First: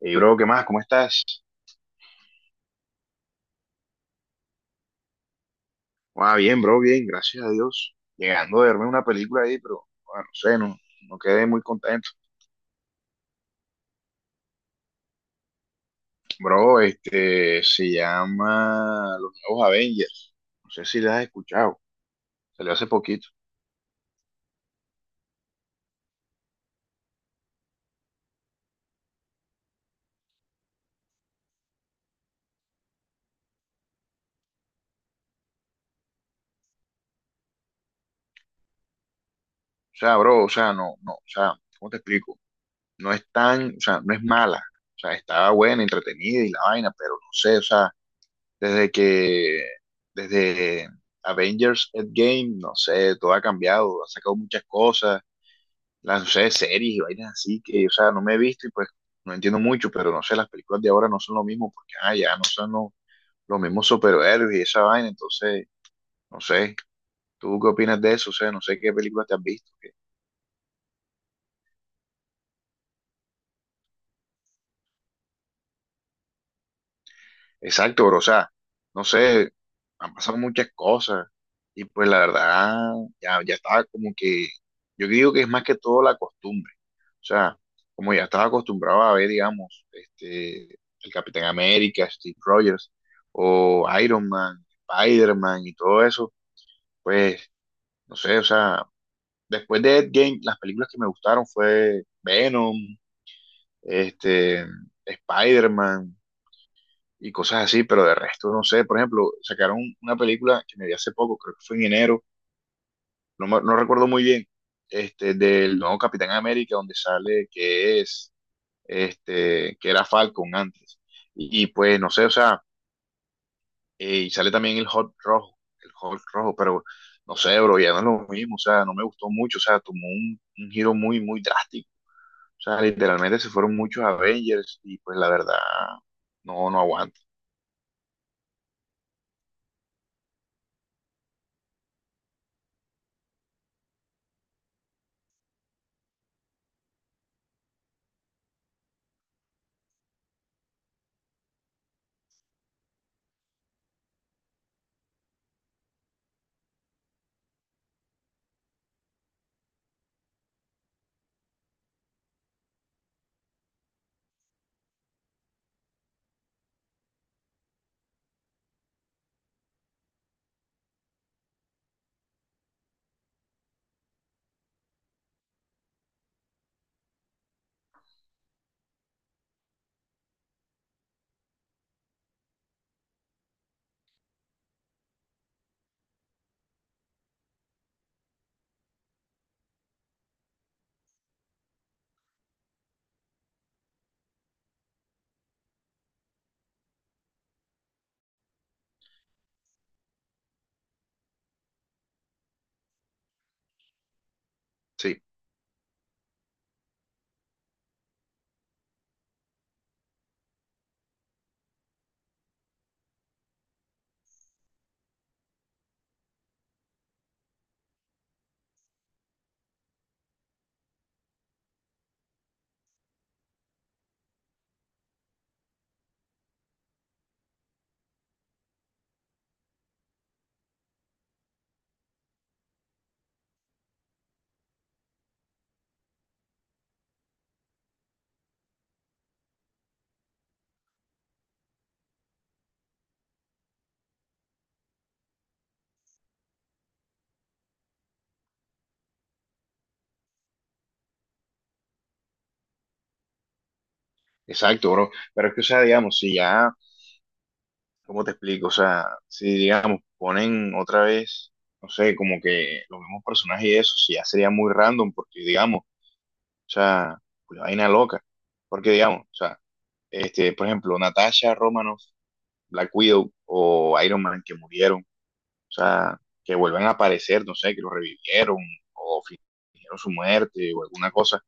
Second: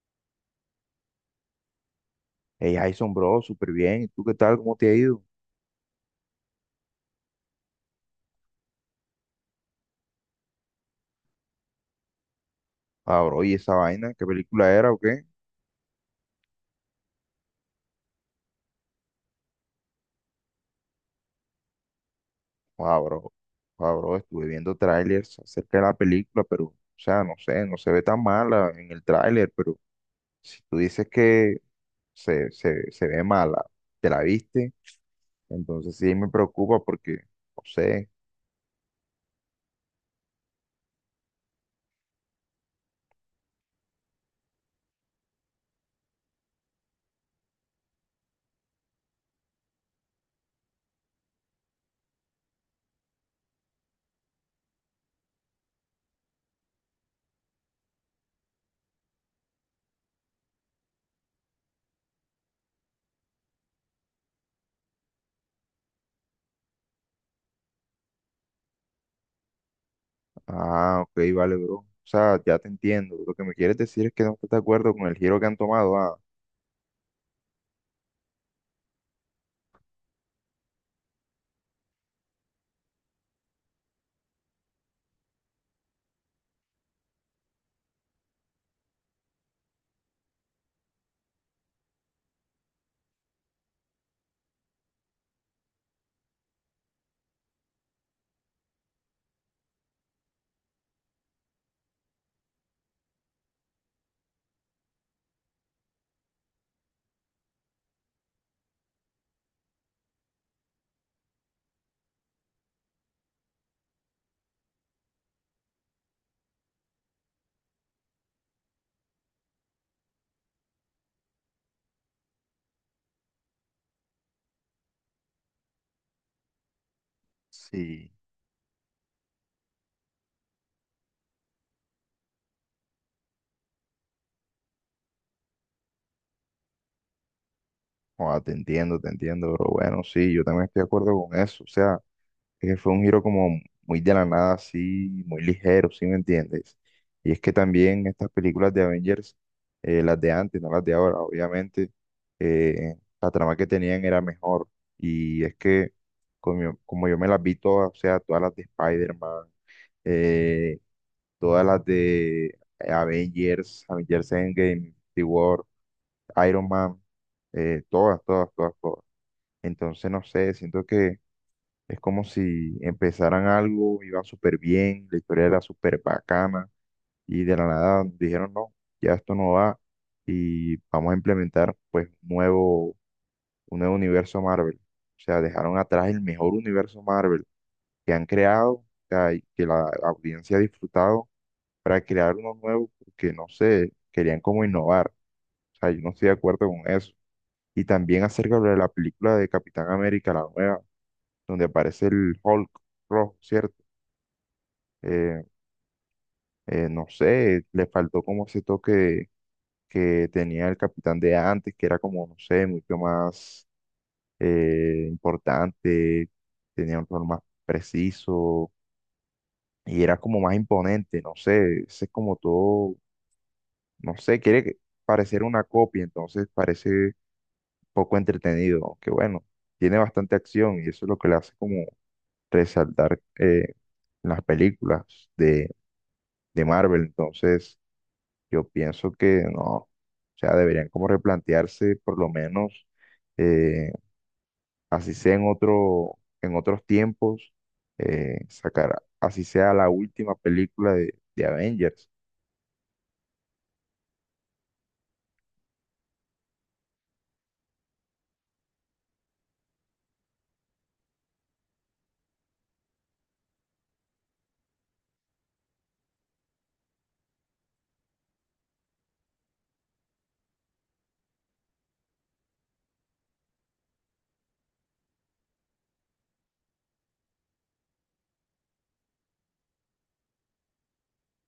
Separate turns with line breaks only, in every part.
Hey, bro, ¿qué más? ¿Cómo estás?
Hey, Jason, bro, súper bien. ¿Y tú qué tal? ¿Cómo te ha ido?
Ah, bien, bro, bien, gracias a Dios. Llegando a verme una película ahí, pero bueno, no sé, no quedé muy contento.
Ah, bro, ¿y esa vaina? ¿Qué película era o qué?
Bro, este se llama Los Nuevos Avengers. No sé si la has escuchado. Salió hace
Ah,
poquito.
bro, ah, bro, estuve viendo trailers acerca de la película, pero, o sea, no sé, no se ve tan mala en el tráiler, pero si tú dices que se ve mala, ¿te la viste? Entonces sí me preocupa porque, no sé.
O sea, bro, o sea, no, no, o sea, ¿cómo te explico? No es tan, o sea, no es mala. O sea, estaba buena, entretenida y la vaina, pero no sé, o sea, desde que, desde Avengers Endgame, no sé, todo ha cambiado, ha sacado muchas cosas las, no sé, series y vainas así que, o sea, no me he visto y pues no entiendo mucho, pero no sé, las películas de ahora no son lo mismo porque, ah, ya no son los mismos superhéroes y esa vaina, entonces, no sé, ¿tú qué opinas de eso? O sea, no sé qué películas te has visto.
Ah, ok, vale, bro. O sea, ya te entiendo. Lo que me quieres decir es que no estás de acuerdo con el giro que han tomado. Ah,
Exacto, bro. O sea, no sé, han pasado muchas cosas y pues la verdad, ya estaba como que, yo digo que es más que todo la costumbre. O sea, como ya estaba acostumbrado a ver, digamos, este, el Capitán América, Steve Rogers o Iron Man, Spider-Man y todo eso, pues, no sé, o sea, después de Endgame, las películas que me gustaron fue Venom, este, Spider-Man y cosas así, pero de resto no sé. Por ejemplo, sacaron una película que me vi hace poco, creo que fue en enero, no, no recuerdo muy bien, este, del nuevo Capitán América, donde sale que es, este, que era Falcon antes. Pues no sé, o sea, y sale también el Hulk rojo, pero no sé, bro, ya no es
sí.
lo mismo, o sea, no me gustó mucho, o sea, tomó un giro muy, muy drástico. O sea, literalmente se fueron muchos Avengers y pues la verdad, no aguanto.
Joda, te entiendo, pero bueno, sí, yo también estoy de acuerdo con eso. O sea, es que fue un giro como muy de la nada, así, muy ligero, ¿sí me entiendes? Y es que también estas películas de Avengers, las de antes, no las de ahora, obviamente, eh, la trama que tenían era mejor. Y es que, como yo me las vi todas, o sea, todas las de Spider-Man, eh, todas las de Avengers, Avengers Endgame, The War, Iron Man, todas. Entonces, no sé, siento que es como si empezaran algo, iban súper bien, la historia era súper bacana y de la nada dijeron, no, ya esto no va y vamos a implementar pues un nuevo universo Marvel. O sea, dejaron atrás el mejor universo Marvel que han creado, o sea, y que la audiencia ha disfrutado para crear uno nuevo porque, no sé, querían como innovar. O sea, yo no estoy de acuerdo con eso. Y también acerca de la película de Capitán América, la nueva, donde aparece el Hulk rojo, ¿cierto?
Sí.
Eh, no sé, le faltó como ese toque que tenía el capitán de antes, que era como, no sé, mucho más importante, tenía un rol más preciso y era como más imponente, no sé, ese es como todo, no sé, parecer una copia, entonces parece poco entretenido, aunque bueno, tiene bastante acción y eso es lo que le hace como resaltar las películas de de Marvel. Entonces, yo pienso que no, o sea, deberían como replantearse por lo menos, eh, así sea en otro, en otros tiempos, sacar, así sea la última película de Avengers.
Exacto, bro. Pero es que, o sea, digamos, si ya, ¿cómo te explico? O sea, si, digamos, ponen otra vez, no sé, como que los mismos personajes y eso, si ya sería muy random, porque, digamos, o sea, una vaina loca. Porque, digamos, o sea, este, por ejemplo, Natasha Romanoff, Black Widow o Iron Man que murieron, o sea, que vuelven a aparecer, no sé, que los revivieron o fingieron su muerte o alguna cosa.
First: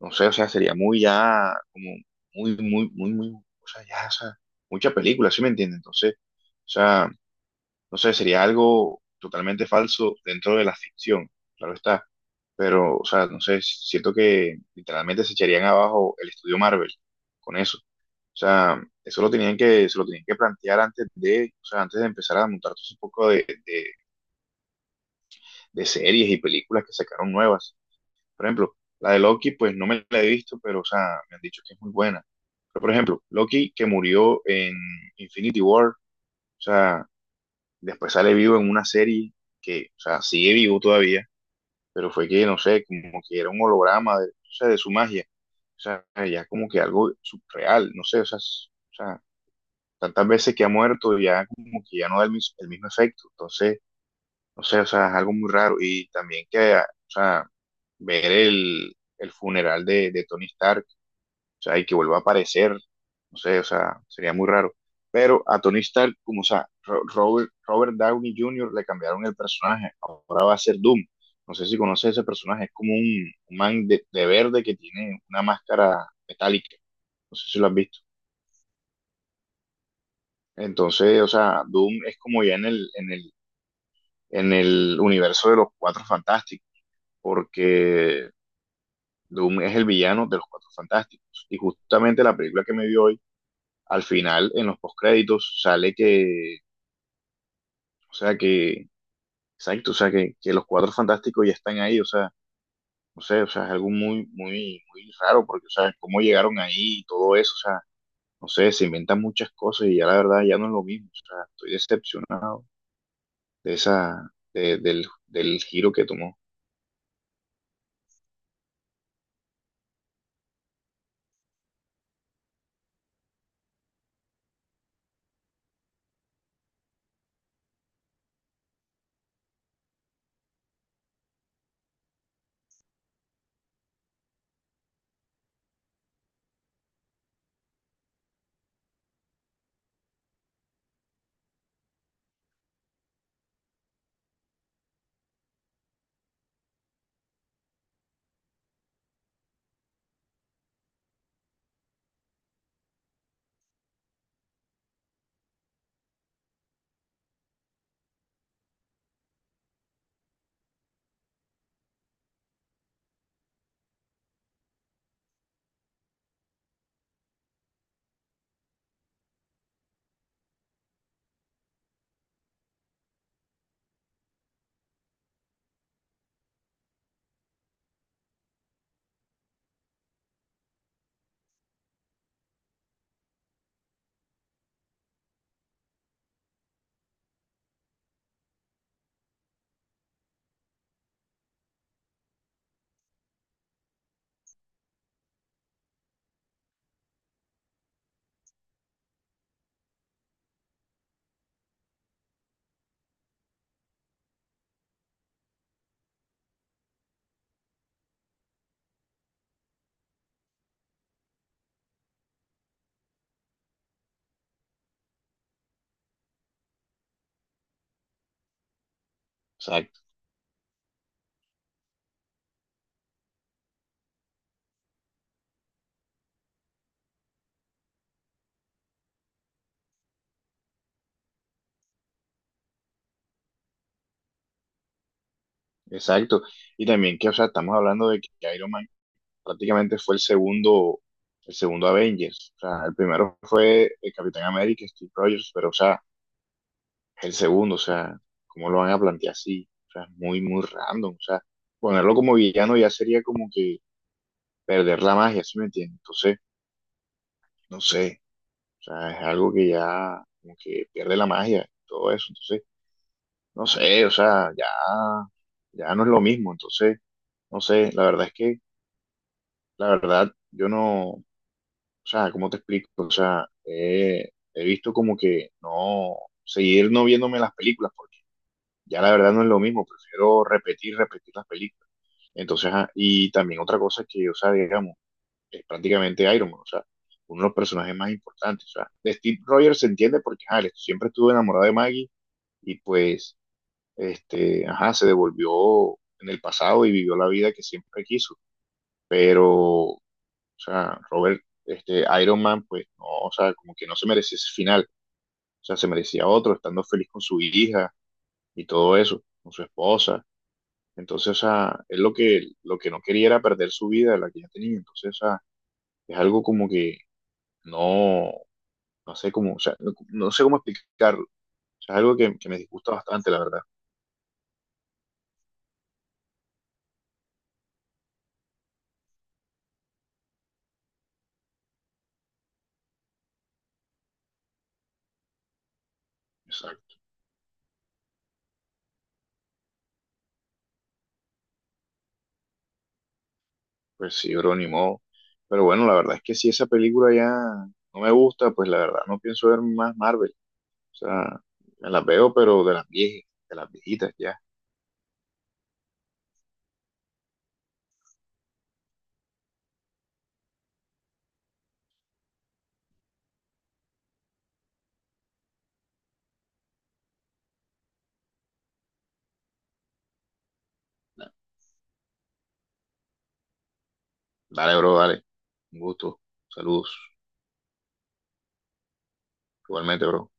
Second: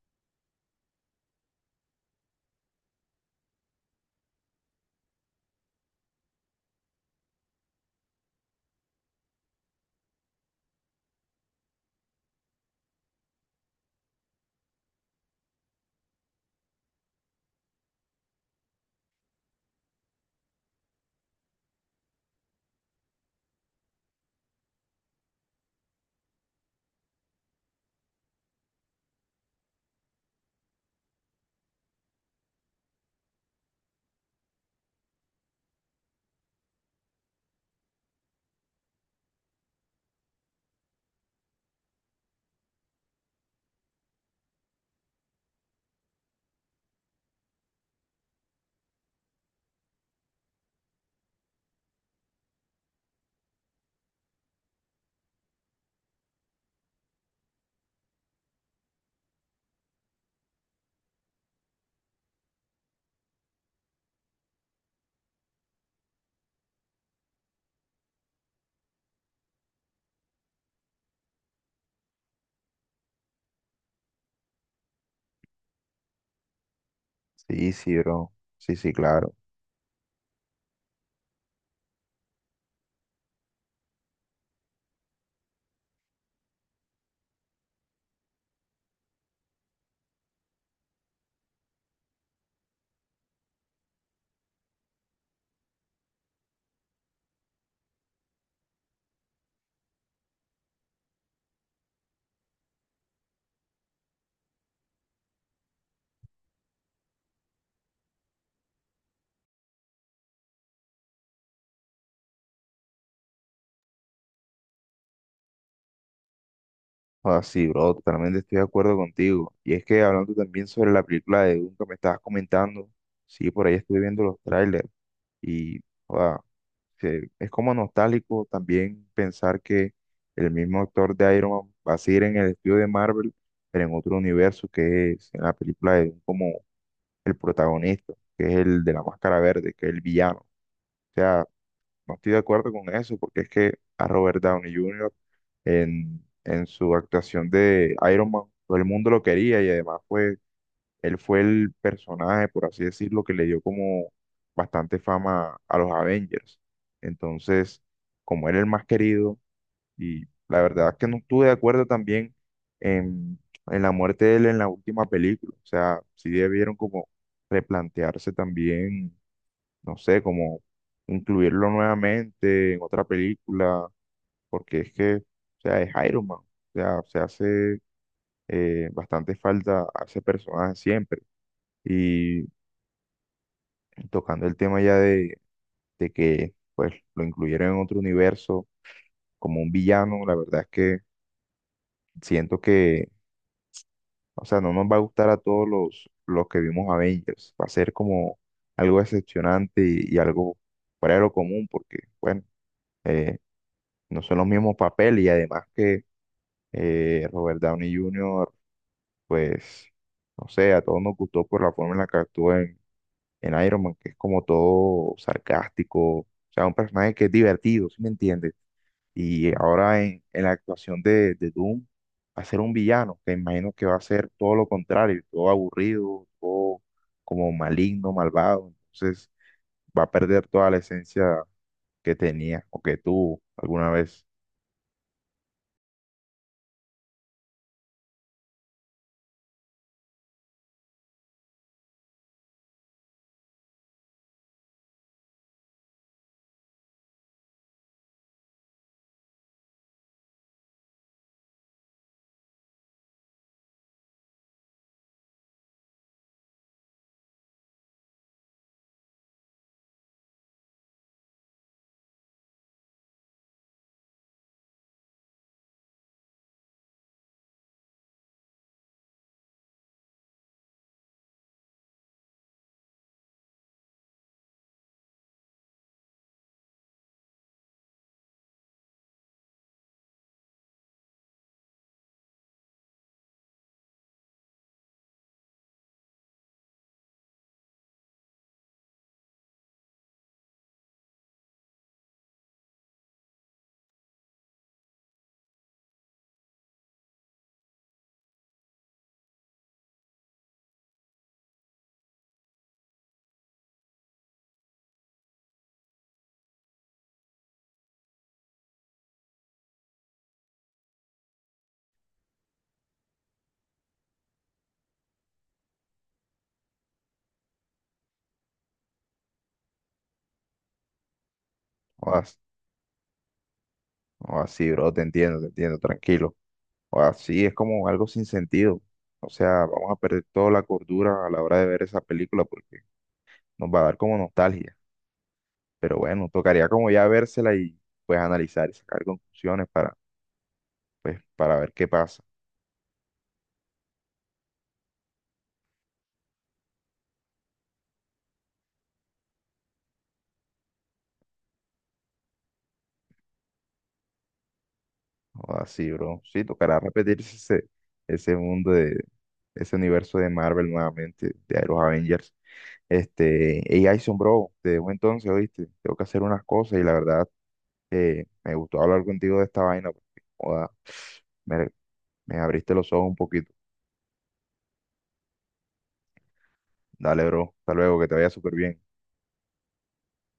No sé, o sea, sería muy ya, como muy, muy, muy, muy, o sea, ya, o sea, mucha película, ¿sí me entiendes? Entonces, o sea, no sé, sería algo totalmente falso dentro de la ficción, claro está, pero, o sea, no sé, siento que literalmente se echarían abajo el estudio Marvel con eso. O sea, eso lo tenían se lo tenían que plantear antes de, o sea, antes de empezar a montar todo ese poco de series y películas que sacaron nuevas. Por ejemplo, la de Loki, pues no me la he visto, pero, o sea, me han dicho que es muy buena. Pero, por ejemplo, Loki que murió en Infinity War, o sea, después sale vivo en una serie que, o sea, sigue vivo todavía, pero fue que, no sé, como que era un holograma de, o sea, de su magia. O sea, ya como que algo surreal, no sé, o sea, o sea, tantas veces que ha muerto, ya como que ya no da el, el mismo efecto. Entonces, no sé, o sea, es algo muy raro. Y también que, ah, o sea, ver el funeral de Tony Stark, o sea, y que vuelva a aparecer, no sé, o sea, sería muy raro. Pero a Tony Stark, como, o sea, Robert Downey Jr. le cambiaron el personaje, ahora va a ser Doom. No sé si conoces ese personaje, es como un man de verde que tiene una máscara metálica, no sé si lo
Sí,
has
sí,
visto.
bro. Sí, sí, claro.
Entonces, o sea, Doom es como ya en en el universo de los Cuatro Fantásticos, porque Doom es el villano de los Cuatro Fantásticos. Y justamente la película que me dio hoy, al final, en los postcréditos, sale que, o sea, que, exacto, o sea, que los Cuatro Fantásticos ya están ahí, o sea, no sé, o sea, es algo muy, muy, muy raro, porque, o sea, cómo llegaron ahí y todo eso, o sea, no sé, se inventan muchas cosas y ya la verdad ya no es lo mismo, o sea, estoy decepcionado de del giro que tomó.
Ah, sí, bro, totalmente estoy de acuerdo contigo. Y es que hablando también sobre la película de Dune que me estabas comentando, sí, por ahí estuve viendo los trailers y, joda, es como nostálgico también pensar que el mismo actor de Iron Man va a seguir en el estudio de Marvel, pero en otro universo que es en la película de Doom como el protagonista, que es el de la máscara verde, que es el villano. O sea, no estoy de acuerdo con eso, porque es que a Robert Downey Jr. en su actuación de Iron Man, todo el mundo lo quería y además fue él fue el personaje, por así decirlo, que le dio como bastante fama a los Avengers. Entonces, como era el más querido, y la verdad es que no estuve de acuerdo también en, en la muerte de él en la última película. O sea, sí debieron como replantearse también, no sé, como incluirlo nuevamente en otra película, porque es que, o sea, es Iron Man. O sea, se hace bastante falta a ese personaje siempre. Y tocando el tema ya de que pues lo incluyeron en otro universo como un villano, la verdad es que siento que, o sea, no nos va a gustar a todos los que vimos Avengers, va a ser como algo decepcionante y algo fuera de lo común porque, bueno, eh, no son los mismos papeles y además que Robert Downey Jr., pues, no sé, a todos nos gustó por la forma en la que actuó en Iron Man, que es como todo sarcástico, o sea, un personaje que es divertido, ¿sí me entiendes? Y
Exacto,
ahora en la actuación de Doom, va a ser un villano, que imagino que va a ser todo lo contrario, todo aburrido, todo como maligno, malvado. Entonces va a perder toda la esencia que tenía o que tuvo alguna vez.
exacto. Y también que, o sea, estamos hablando de que Iron Man prácticamente fue el segundo Avengers. O sea, el primero fue el Capitán América, Steve Rogers, pero o sea, el segundo, o sea, ¿cómo lo van a plantear así? O sea, es muy, muy random. O sea, ponerlo como villano ya sería como que perder la magia, ¿sí me entiendes? Entonces, no sé, o sea, es algo que ya como que pierde la magia, todo eso. Entonces, no sé, o sea, ya no es lo mismo. Entonces, no sé, la verdad es que, la verdad, yo no, o sea, ¿cómo te explico? O sea, he visto como que no, seguir no viéndome las películas, porque ya la verdad no es lo mismo, prefiero repetir las películas. Entonces, ajá, y también otra cosa que, o sea, digamos, es prácticamente Iron Man, o sea, uno de los personajes más importantes. O sea, de Steve Rogers se entiende porque, ajá, él siempre estuvo enamorado de Maggie y pues, este, ajá, se devolvió en el pasado y vivió la vida que siempre quiso. Pero o sea, Robert, este, Iron Man, pues no, o sea, como que no se merecía ese final. O sea, se merecía otro, estando feliz con su hija y todo eso, con su esposa. Entonces, o sea, él lo que no quería era perder su vida, la que ya tenía. Entonces, o sea, es algo como que no, no sé cómo, o sea, no, no sé cómo explicarlo. O sea, es algo
O
que me disgusta bastante, la verdad.
así, bro, te entiendo, tranquilo. O así es como algo sin sentido. O sea, vamos a perder toda la cordura a la hora de ver esa película porque nos va a dar como nostalgia. Pero bueno, tocaría como
Exacto.
ya vérsela y pues analizar y sacar conclusiones para pues para ver qué pasa.
Pues sí, bro, ni modo. Pero bueno, la verdad es que si esa película ya no me gusta, pues la verdad no pienso ver más Marvel. O sea, me las veo, pero de las viejas, de las viejitas ya.
O así, bro. Sí, tocará repetirse ese, ese mundo de ese universo de Marvel nuevamente, de los Avengers. Este, hey, Jason, bro, te dejo entonces, ¿oíste? Tengo que hacer unas cosas y la verdad me gustó hablar contigo de esta vaina porque, joda, me, me abriste los ojos un poquito.
Dale, bro, dale. Un gusto. Saludos.
Dale, bro. Hasta luego, que te vaya súper bien.
Igualmente, bro.